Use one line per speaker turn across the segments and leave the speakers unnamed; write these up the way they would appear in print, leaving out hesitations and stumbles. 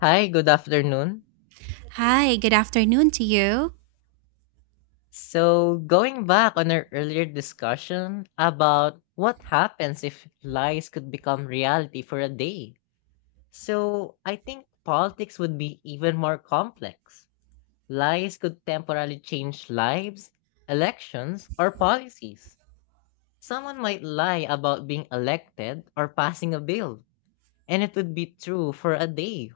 Hi, good afternoon.
Hi, good afternoon to you.
So, going back on our earlier discussion about what happens if lies could become reality for a day. So, I think politics would be even more complex. Lies could temporarily change lives, elections, or policies. Someone might lie about being elected or passing a bill, and it would be true for a day.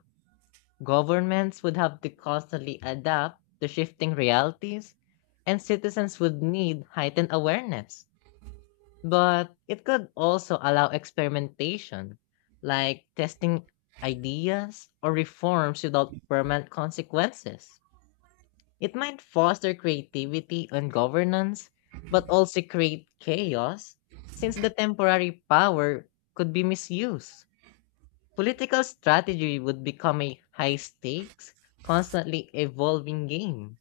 Governments would have to constantly adapt to shifting realities, and citizens would need heightened awareness. But it could also allow experimentation, like testing ideas or reforms without permanent consequences. It might foster creativity and governance, but also create chaos, since the temporary power could be misused. Political strategy would become a high stakes, constantly evolving game.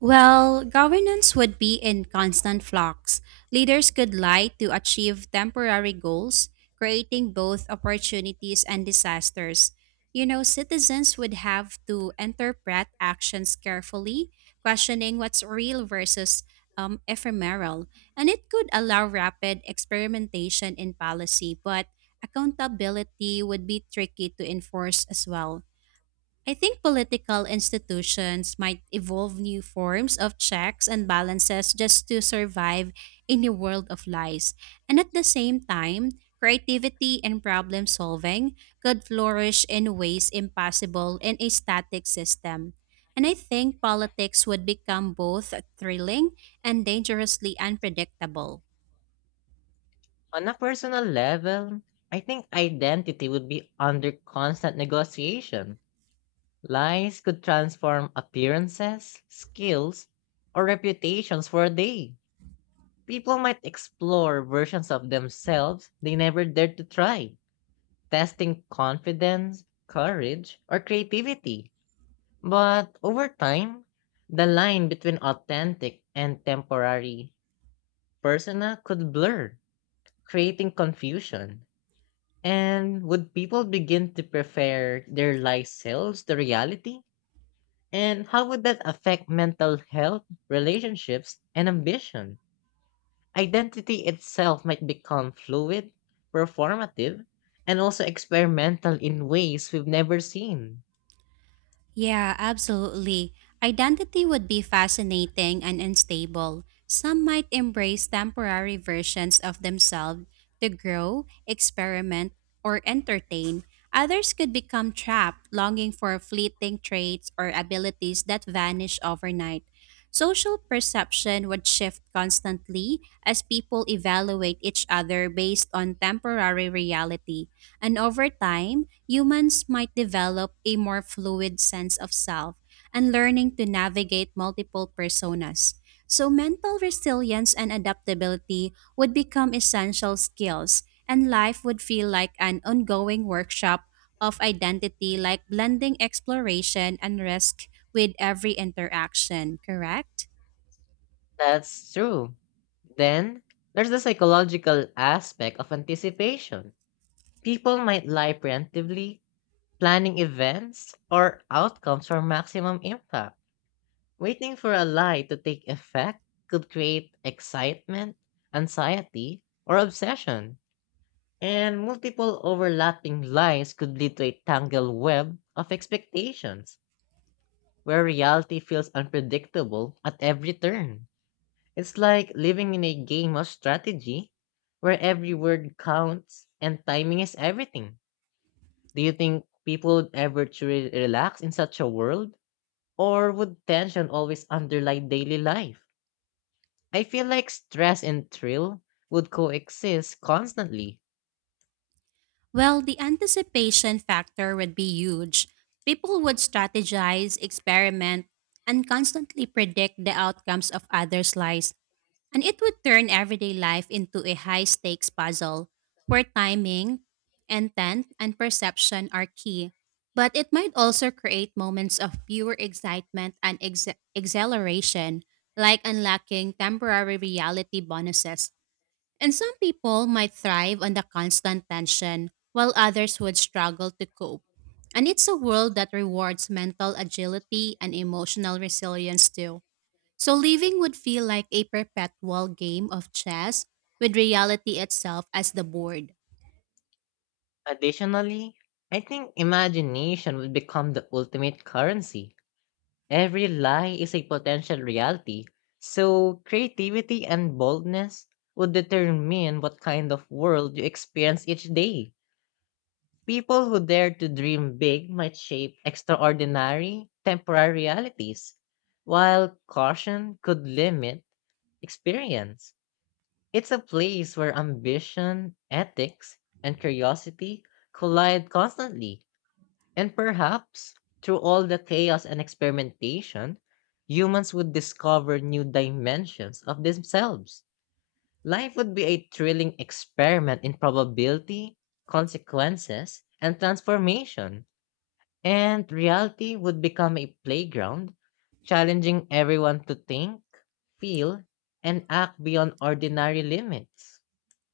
Well, governance would be in constant flux. Leaders could lie to achieve temporary goals, creating both opportunities and disasters. You know, citizens would have to interpret actions carefully, questioning what's real versus ephemeral. And it could allow rapid experimentation in policy, but accountability would be tricky to enforce as well. I think political institutions might evolve new forms of checks and balances just to survive in a world of lies. And at the same time, creativity and problem solving could flourish in ways impossible in a static system. And I think politics would become both thrilling and dangerously unpredictable.
On a personal level, I think identity would be under constant negotiation. Lies could transform appearances, skills, or reputations for a day. People might explore versions of themselves they never dared to try, testing confidence, courage, or creativity. But over time, the line between authentic and temporary persona could blur, creating confusion. And would people begin to prefer their lies selves to reality? And how would that affect mental health, relationships, and ambition? Identity itself might become fluid, performative, and also experimental in ways we've never seen.
Yeah, absolutely. Identity would be fascinating and unstable. Some might embrace temporary versions of themselves to grow, experiment, or entertain. Others could become trapped, longing for fleeting traits or abilities that vanish overnight. Social perception would shift constantly as people evaluate each other based on temporary reality. And over time, humans might develop a more fluid sense of self and learning to navigate multiple personas. So, mental resilience and adaptability would become essential skills, and life would feel like an ongoing workshop of identity, like blending exploration and risk with every interaction, correct?
That's true. Then there's the psychological aspect of anticipation. People might lie preemptively, planning events or outcomes for maximum impact. Waiting for a lie to take effect could create excitement, anxiety, or obsession. And multiple overlapping lies could lead to a tangled web of expectations, where reality feels unpredictable at every turn. It's like living in a game of strategy where every word counts and timing is everything. Do you think people would ever truly relax in such a world? Or would tension always underlie daily life? I feel like stress and thrill would coexist constantly.
Well, the anticipation factor would be huge. People would strategize, experiment, and constantly predict the outcomes of others' lives, and it would turn everyday life into a high stakes puzzle where timing, intent, and perception are key. But it might also create moments of pure excitement and exhilaration, like unlocking temporary reality bonuses, and some people might thrive on the constant tension, while others would struggle to cope. And it's a world that rewards mental agility and emotional resilience too. So living would feel like a perpetual game of chess with reality itself as the board.
Additionally, I think imagination would become the ultimate currency. Every lie is a potential reality, so creativity and boldness would determine what kind of world you experience each day. People who dare to dream big might shape extraordinary, temporary realities, while caution could limit experience. It's a place where ambition, ethics, and curiosity collide constantly. And perhaps, through all the chaos and experimentation, humans would discover new dimensions of themselves. Life would be a thrilling experiment in probability, consequences, and transformation. And reality would become a playground, challenging everyone to think, feel, and act beyond ordinary limits.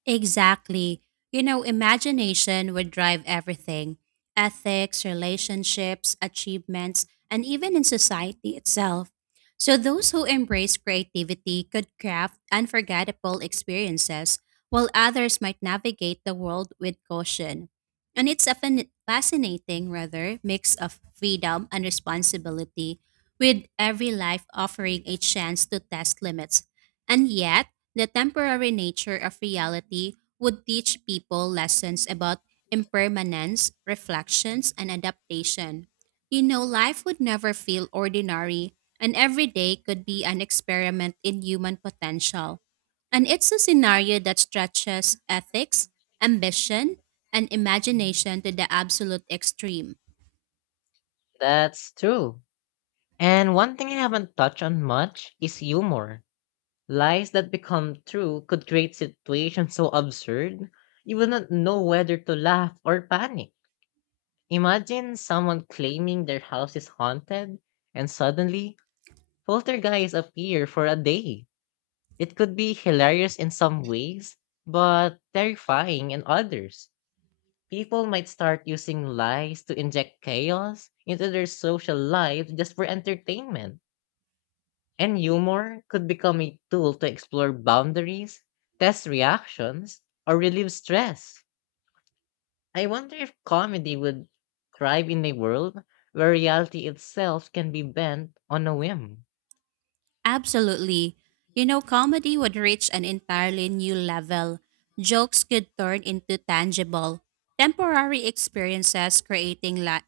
Exactly. You know, imagination would drive everything: ethics, relationships, achievements, and even in society itself. So, those who embrace creativity could craft unforgettable experiences, while others might navigate the world with caution. And it's a fascinating, rather, mix of freedom and responsibility, with every life offering a chance to test limits. And yet, the temporary nature of reality would teach people lessons about impermanence, reflections, and adaptation. You know, life would never feel ordinary, and every day could be an experiment in human potential. And it's a scenario that stretches ethics, ambition, and imagination to the absolute extreme.
That's true. And one thing I haven't touched on much is humor. Lies that become true could create situations so absurd, you will not know whether to laugh or panic. Imagine someone claiming their house is haunted, and suddenly, poltergeists appear for a day. It could be hilarious in some ways, but terrifying in others. People might start using lies to inject chaos into their social lives just for entertainment. And humor could become a tool to explore boundaries, test reactions, or relieve stress. I wonder if comedy would thrive in a world where reality itself can be bent on a whim.
Absolutely. You know, comedy would reach an entirely new level. Jokes could turn into tangible, temporary experiences, creating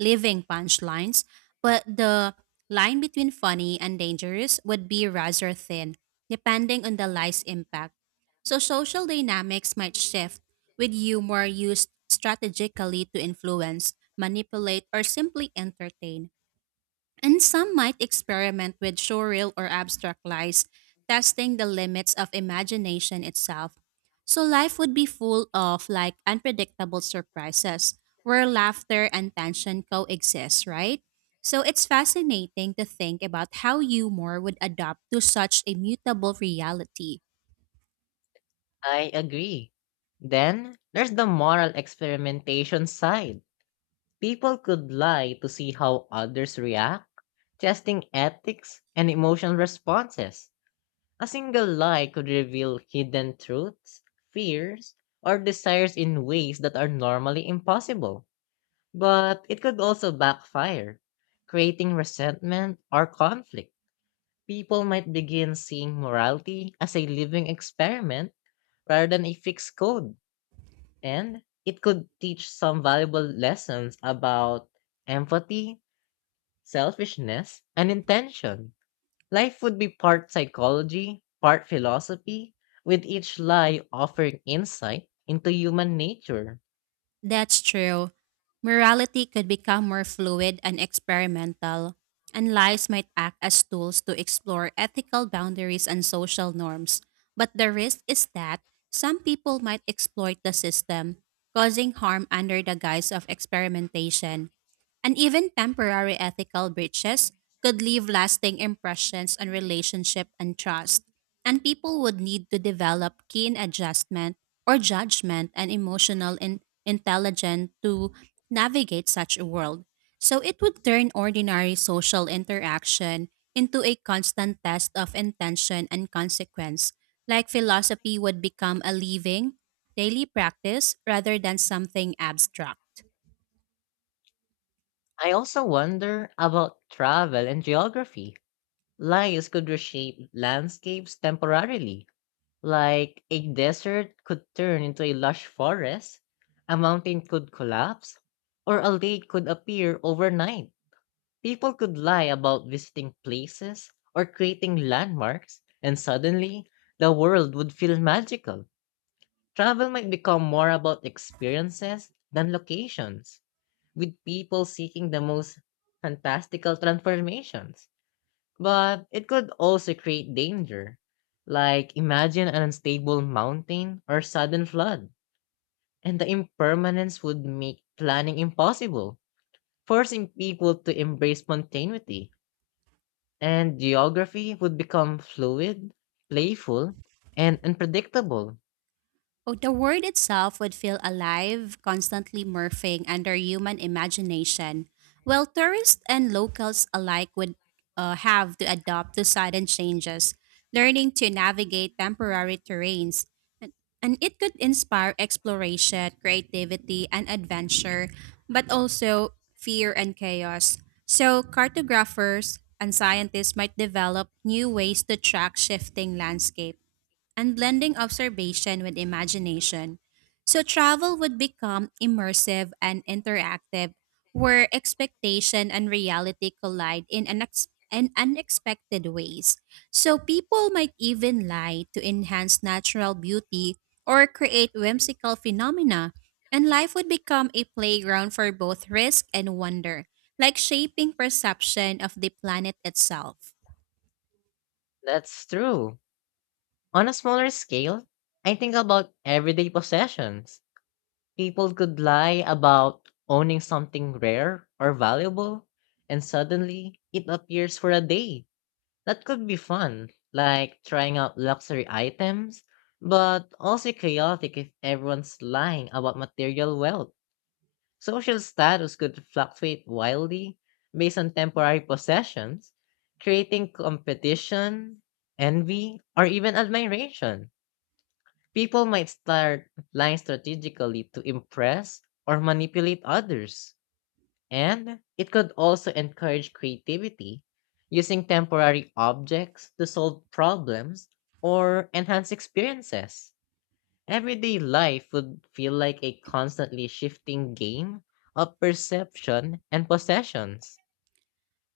living punchlines, but the line between funny and dangerous would be rather thin, depending on the lie's impact. So, social dynamics might shift, with humor used strategically to influence, manipulate, or simply entertain. And some might experiment with surreal or abstract lies, testing the limits of imagination itself. So life would be full of like unpredictable surprises where laughter and tension coexist, right? So it's fascinating to think about how humor would adapt to such a mutable reality.
I agree. Then there's the moral experimentation side. People could lie to see how others react, testing ethics and emotional responses. A single lie could reveal hidden truths, fears, or desires in ways that are normally impossible. But it could also backfire, creating resentment or conflict. People might begin seeing morality as a living experiment rather than a fixed code, and it could teach some valuable lessons about empathy, selfishness, and intention. Life would be part psychology, part philosophy, with each lie offering insight into human nature.
That's true. Morality could become more fluid and experimental, and lives might act as tools to explore ethical boundaries and social norms. But the risk is that some people might exploit the system, causing harm under the guise of experimentation. And even temporary ethical breaches could leave lasting impressions on relationship and trust. And people would need to develop keen adjustment or judgment and emotional intelligence to navigate such a world. So it would turn ordinary social interaction into a constant test of intention and consequence. Like philosophy would become a living, daily practice rather than something abstract.
I also wonder about travel and geography. Lies could reshape landscapes temporarily, like a desert could turn into a lush forest, a mountain could collapse, or a lake could appear overnight. People could lie about visiting places or creating landmarks, and suddenly the world would feel magical. Travel might become more about experiences than locations, with people seeking the most fantastical transformations. But it could also create danger. Like imagine an unstable mountain or sudden flood, and the impermanence would make planning impossible, forcing people to embrace spontaneity, and geography would become fluid, playful, and unpredictable.
Oh, the word itself would feel alive, constantly morphing under human imagination, while tourists and locals alike would have to adapt to sudden changes, learning to navigate temporary terrains. And, and it could inspire exploration, creativity, and adventure, but also fear and chaos. So, cartographers and scientists might develop new ways to track shifting landscape and blending observation with imagination. So travel would become immersive and interactive, where expectation and reality collide in unexpected ways. So people might even lie to enhance natural beauty or create whimsical phenomena, and life would become a playground for both risk and wonder, like shaping perception of the planet itself.
That's true. On a smaller scale, I think about everyday possessions. People could lie about owning something rare or valuable, and suddenly it appears for a day. That could be fun, like trying out luxury items, but also chaotic if everyone's lying about material wealth. Social status could fluctuate wildly based on temporary possessions, creating competition, envy, or even admiration. People might start lying strategically to impress or manipulate others. And it could also encourage creativity, using temporary objects to solve problems or enhance experiences. Everyday life would feel like a constantly shifting game of perception and possessions.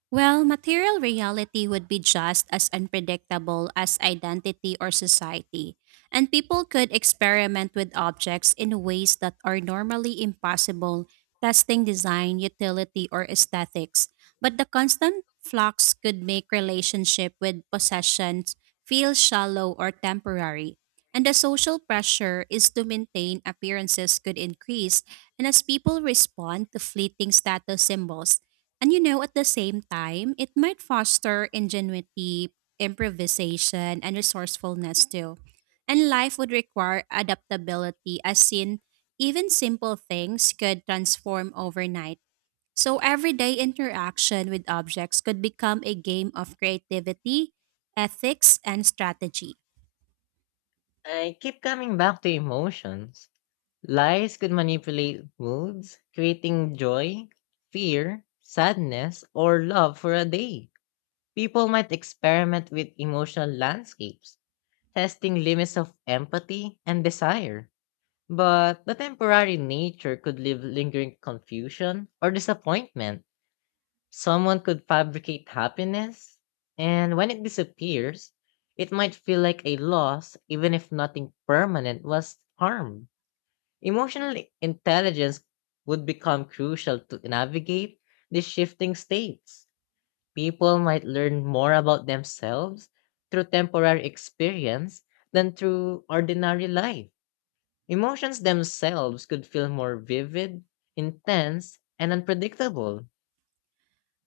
Well, material reality would be just as unpredictable as identity or society, and people could experiment with objects in ways that are normally impossible, testing design, utility, or aesthetics. But the constant flux could make relationship with possessions feel shallow or temporary. And the social pressure is to maintain appearances could increase, and as people respond to fleeting status symbols, and you know, at the same time, it might foster ingenuity, improvisation, and resourcefulness too. And life would require adaptability, as in, even simple things could transform overnight. So, everyday interaction with objects could become a game of creativity, ethics, and strategy.
I keep coming back to emotions. Lies could manipulate moods, creating joy, fear, sadness, or love for a day. People might experiment with emotional landscapes, testing limits of empathy and desire. But the temporary nature could leave lingering confusion or disappointment. Someone could fabricate happiness, and when it disappears, it might feel like a loss even if nothing permanent was harmed. Emotional intelligence would become crucial to navigate these shifting states. People might learn more about themselves through temporary experience than through ordinary life. Emotions themselves could feel more vivid, intense, and unpredictable.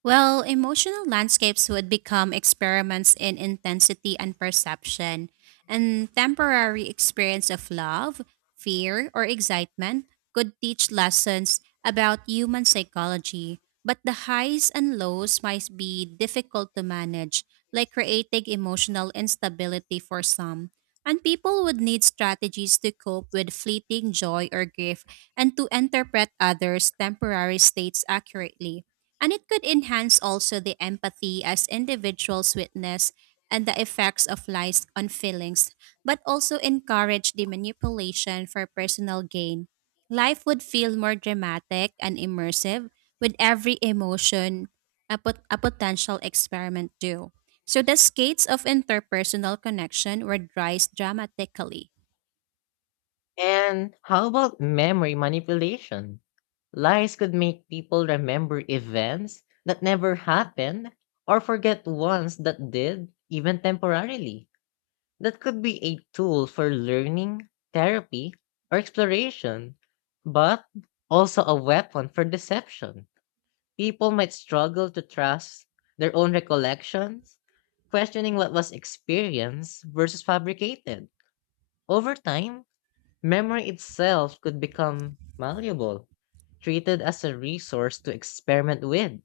Well, emotional landscapes would become experiments in intensity and perception, and temporary experience of love, fear, or excitement could teach lessons about human psychology. But the highs and lows might be difficult to manage, like creating emotional instability for some. And people would need strategies to cope with fleeting joy or grief and to interpret others' temporary states accurately. And it could enhance also the empathy as individuals witness and the effects of lies on feelings, but also encourage the manipulation for personal gain. Life would feel more dramatic and immersive with every emotion a potential experiment do. So the skates of interpersonal connection were rise dramatically.
And how about memory manipulation? Lies could make people remember events that never happened or forget ones that did, even temporarily. That could be a tool for learning, therapy, or exploration, but also a weapon for deception. People might struggle to trust their own recollections, questioning what was experienced versus fabricated. Over time, memory itself could become malleable, treated as a resource to experiment with.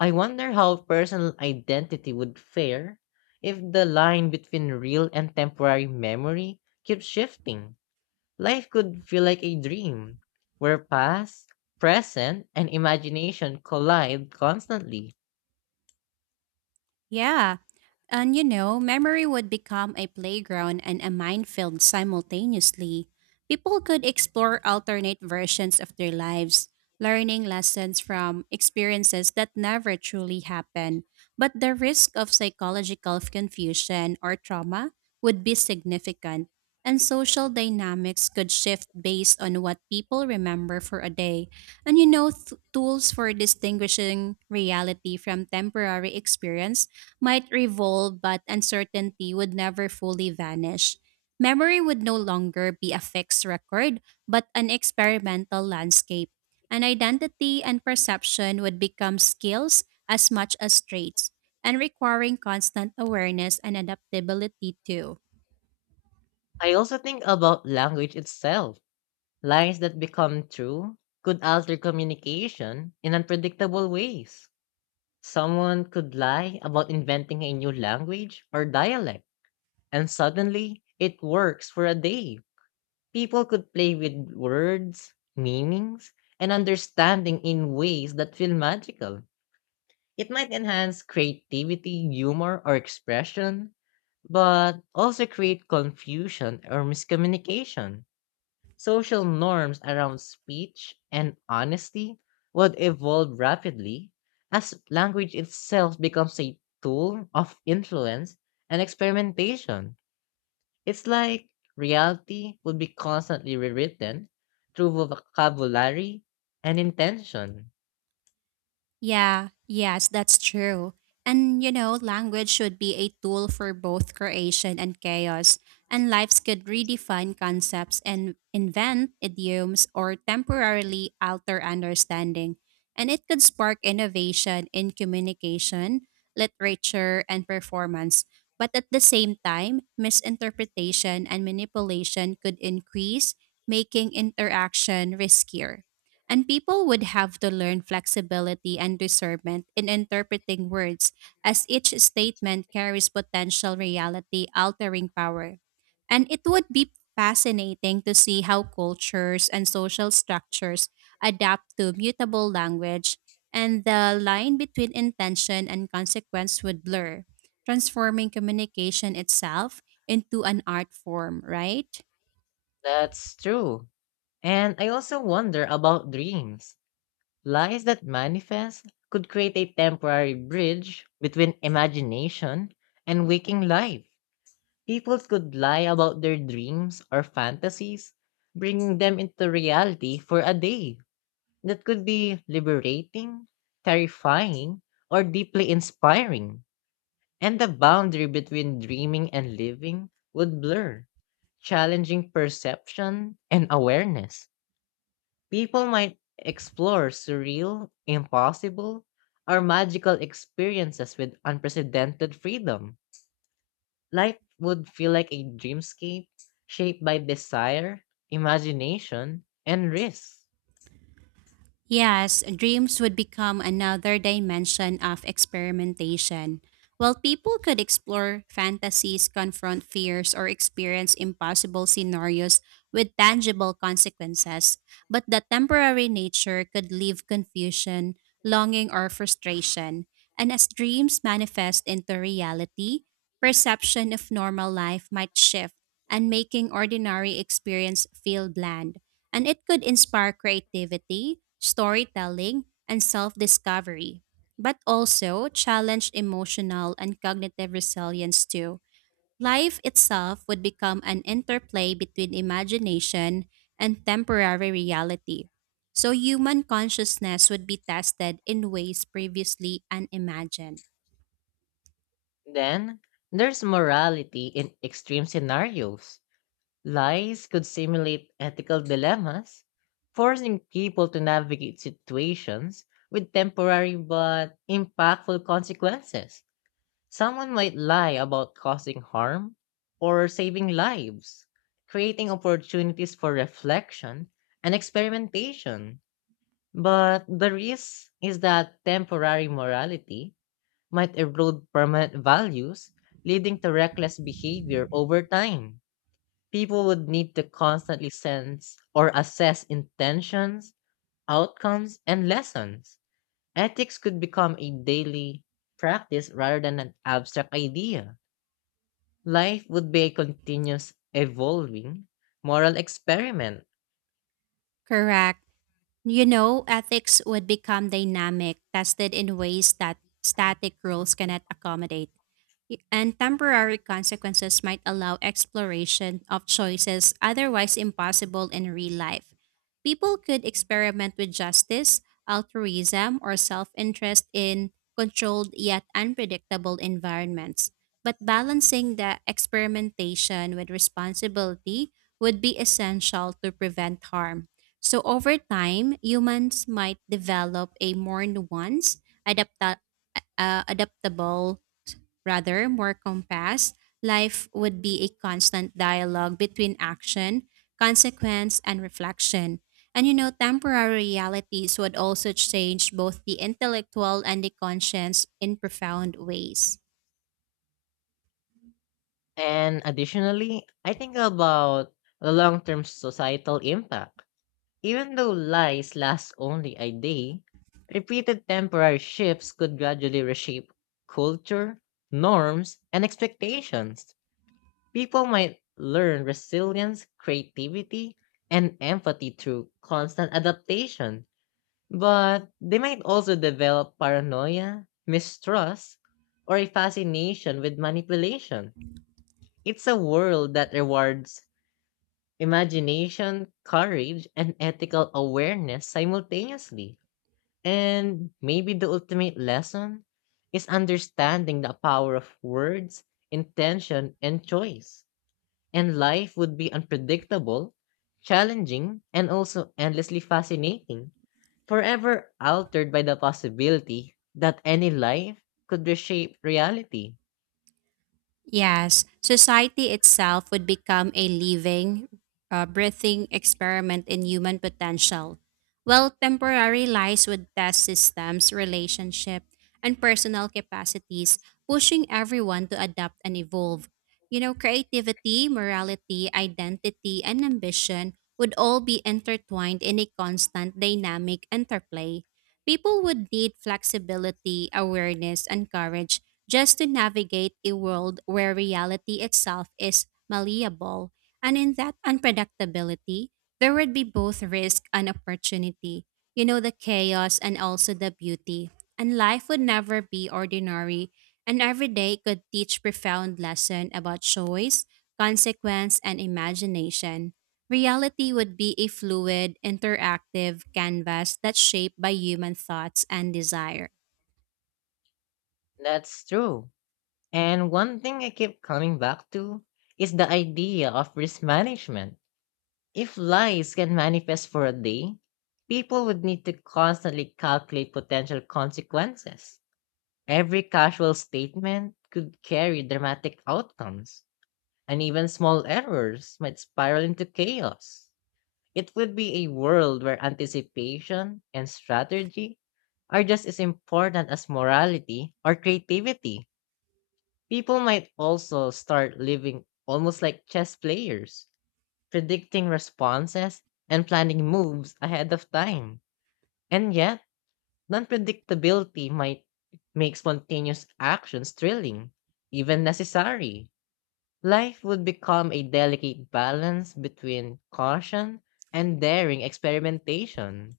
I wonder how personal identity would fare if the line between real and temporary memory keeps shifting. Life could feel like a dream, where past, present, and imagination collide constantly.
Yeah. And you know, memory would become a playground and a minefield simultaneously. People could explore alternate versions of their lives, learning lessons from experiences that never truly happened. But the risk of psychological confusion or trauma would be significant, and social dynamics could shift based on what people remember for a day. And you know, tools for distinguishing reality from temporary experience might revolve, but uncertainty would never fully vanish. Memory would no longer be a fixed record, but an experimental landscape. And identity and perception would become skills as much as traits, and requiring constant awareness and adaptability too.
I also think about language itself. Lines that become true could alter communication in unpredictable ways. Someone could lie about inventing a new language or dialect, and suddenly it works for a day. People could play with words, meanings, and understanding in ways that feel magical. It might enhance creativity, humor, or expression, but also create confusion or miscommunication. Social norms around speech and honesty would evolve rapidly as language itself becomes a tool of influence and experimentation. It's like reality would be constantly rewritten through vocabulary and intention.
Yeah, yes, that's true. And you know, language should be a tool for both creation and chaos, and lives could redefine concepts and invent idioms or temporarily alter understanding. And it could spark innovation in communication, literature, and performance. But at the same time, misinterpretation and manipulation could increase, making interaction riskier. And people would have to learn flexibility and discernment in interpreting words, as each statement carries potential reality altering power. And it would be fascinating to see how cultures and social structures adapt to mutable language, and the line between intention and consequence would blur, transforming communication itself into an art form, right?
That's true. And I also wonder about dreams. Lies that manifest could create a temporary bridge between imagination and waking life. People could lie about their dreams or fantasies, bringing them into reality for a day. That could be liberating, terrifying, or deeply inspiring. And the boundary between dreaming and living would blur, challenging perception and awareness. People might explore surreal, impossible, or magical experiences with unprecedented freedom. Life would feel like a dreamscape shaped by desire, imagination, and risk.
Yes, dreams would become another dimension of experimentation. While people could explore fantasies, confront fears, or experience impossible scenarios with tangible consequences, but the temporary nature could leave confusion, longing, or frustration. And as dreams manifest into reality, perception of normal life might shift and making ordinary experience feel bland, and it could inspire creativity, storytelling, and self discovery, but also challenge emotional and cognitive resilience too. Life itself would become an interplay between imagination and temporary reality. So, human consciousness would be tested in ways previously unimagined.
Then, there's morality in extreme scenarios. Lies could simulate ethical dilemmas, forcing people to navigate situations with temporary but impactful consequences. Someone might lie about causing harm or saving lives, creating opportunities for reflection and experimentation. But the risk is that temporary morality might erode permanent values, leading to reckless behavior over time. People would need to constantly sense or assess intentions, outcomes, and lessons. Ethics could become a daily practice rather than an abstract idea. Life would be a continuous, evolving moral experiment.
Correct. You know, ethics would become dynamic, tested in ways that static rules cannot accommodate. And temporary consequences might allow exploration of choices otherwise impossible in real life. People could experiment with justice, altruism, or self interest in controlled yet unpredictable environments. But balancing the experimentation with responsibility would be essential to prevent harm. So, over time, humans might develop a more nuanced, adaptable. Rather, more compassed, life would be a constant dialogue between action, consequence, and reflection. And you know, temporary realities would also change both the intellectual and the conscience in profound ways.
And additionally, I think about the long term societal impact. Even though lies last only a day, repeated temporary shifts could gradually reshape culture, norms, and expectations. People might learn resilience, creativity, and empathy through constant adaptation, but they might also develop paranoia, mistrust, or a fascination with manipulation. It's a world that rewards imagination, courage, and ethical awareness simultaneously. And maybe the ultimate lesson is understanding the power of words, intention, and choice. And life would be unpredictable, challenging, and also endlessly fascinating, forever altered by the possibility that any life could reshape reality.
Yes, society itself would become a living, breathing experiment in human potential. While temporary lies would test systems, relationship, and personal capacities, pushing everyone to adapt and evolve. You know, creativity, morality, identity, and ambition would all be intertwined in a constant dynamic interplay. People would need flexibility, awareness, and courage just to navigate a world where reality itself is malleable. And in that unpredictability, there would be both risk and opportunity. You know, the chaos and also the beauty. And life would never be ordinary, and every day could teach profound lesson about choice, consequence, and imagination. Reality would be a fluid, interactive canvas that's shaped by human thoughts and desire.
That's true. And one thing I keep coming back to is the idea of risk management. If lies can manifest for a day, people would need to constantly calculate potential consequences. Every casual statement could carry dramatic outcomes, and even small errors might spiral into chaos. It would be a world where anticipation and strategy are just as important as morality or creativity. People might also start living almost like chess players, predicting responses and planning moves ahead of time. And yet, unpredictability might make spontaneous actions thrilling, even necessary. Life would become a delicate balance between caution and daring experimentation.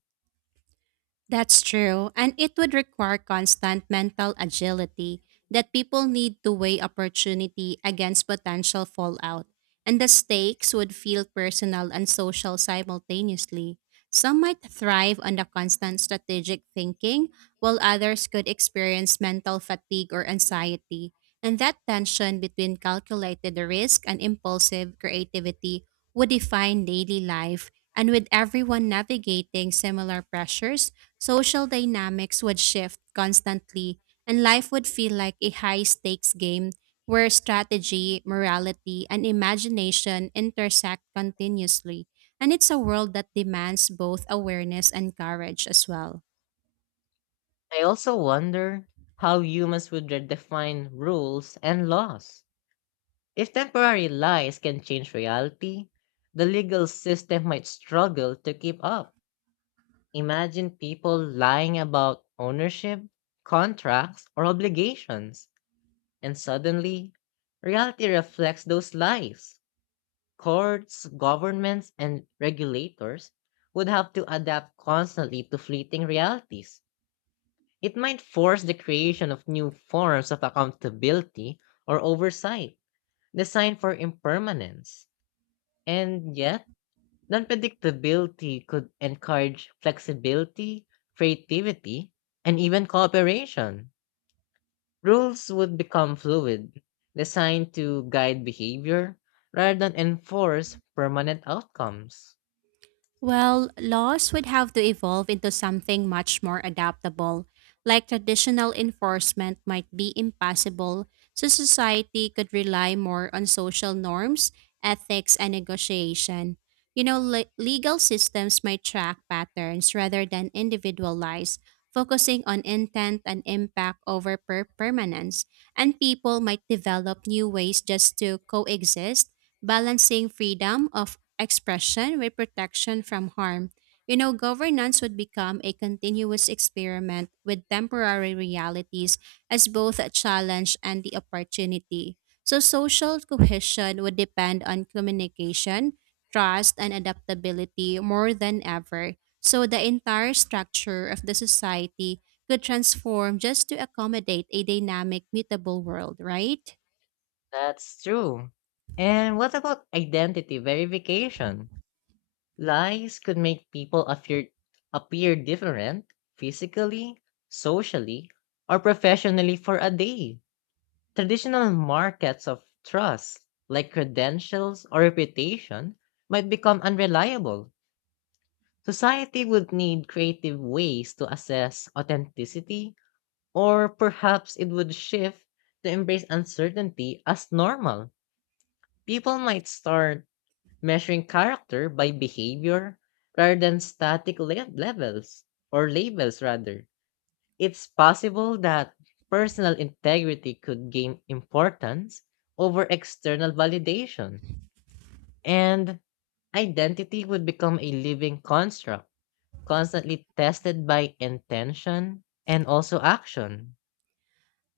That's true, and it would require constant mental agility that people need to weigh opportunity against potential fallout, and the stakes would feel personal and social simultaneously. Some might thrive on the constant strategic thinking, while others could experience mental fatigue or anxiety. And that tension between calculated risk and impulsive creativity would define daily life, and with everyone navigating similar pressures, social dynamics would shift constantly, and life would feel like a high stakes game where strategy, morality, and imagination intersect continuously. And it's a world that demands both awareness and courage as well.
I also wonder how humans would redefine rules and laws. If temporary lies can change reality, the legal system might struggle to keep up. Imagine people lying about ownership, contracts, or obligations, and suddenly, reality reflects those lies. Courts, governments, and regulators would have to adapt constantly to fleeting realities. It might force the creation of new forms of accountability or oversight designed for impermanence. And yet, unpredictability could encourage flexibility, creativity, and even cooperation. Rules would become fluid, designed to guide behavior rather than enforce permanent outcomes.
Well, laws would have to evolve into something much more adaptable. Like traditional enforcement might be impossible, so society could rely more on social norms, ethics, and negotiation. You know, legal systems might track patterns rather than individual lies, focusing on intent and impact over permanence. And people might develop new ways just to coexist, balancing freedom of expression with protection from harm. You know, governance would become a continuous experiment with temporary realities as both a challenge and the opportunity. So, social cohesion would depend on communication, trust, and adaptability more than ever. So, the entire structure of the society could transform just to accommodate a dynamic, mutable world, right?
That's true. And what about identity verification? Lies could make people appear different physically, socially, or professionally for a day. Traditional markets of trust, like credentials or reputation, might become unreliable. Society would need creative ways to assess authenticity, or perhaps it would shift to embrace uncertainty as normal. People might start measuring character by behavior rather than static levels, or labels rather. It's possible that personal integrity could gain importance over external validation, and identity would become a living construct, constantly tested by intention and also action.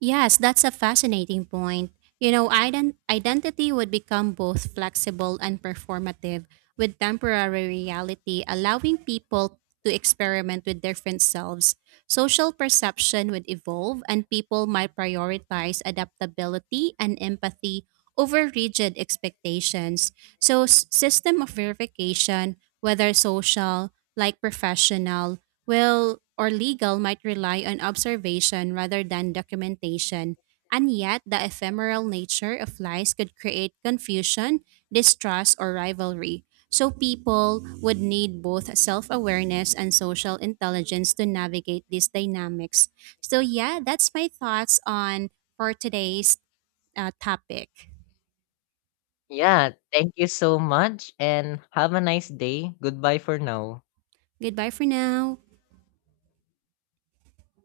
Yes, that's a fascinating point. You know, identity would become both flexible and performative, with temporary reality allowing people to experiment with different selves. Social perception would evolve, and people might prioritize adaptability and empathy over rigid expectations. So, system of verification, whether social, like professional, will or legal might rely on observation rather than documentation, and yet the ephemeral nature of lies could create confusion, distrust, or rivalry. So people would need both self-awareness and social intelligence to navigate these dynamics. So yeah, that's my thoughts on for today's topic.
Yeah, thank you so much and have a nice day. Goodbye for now.
Goodbye for now.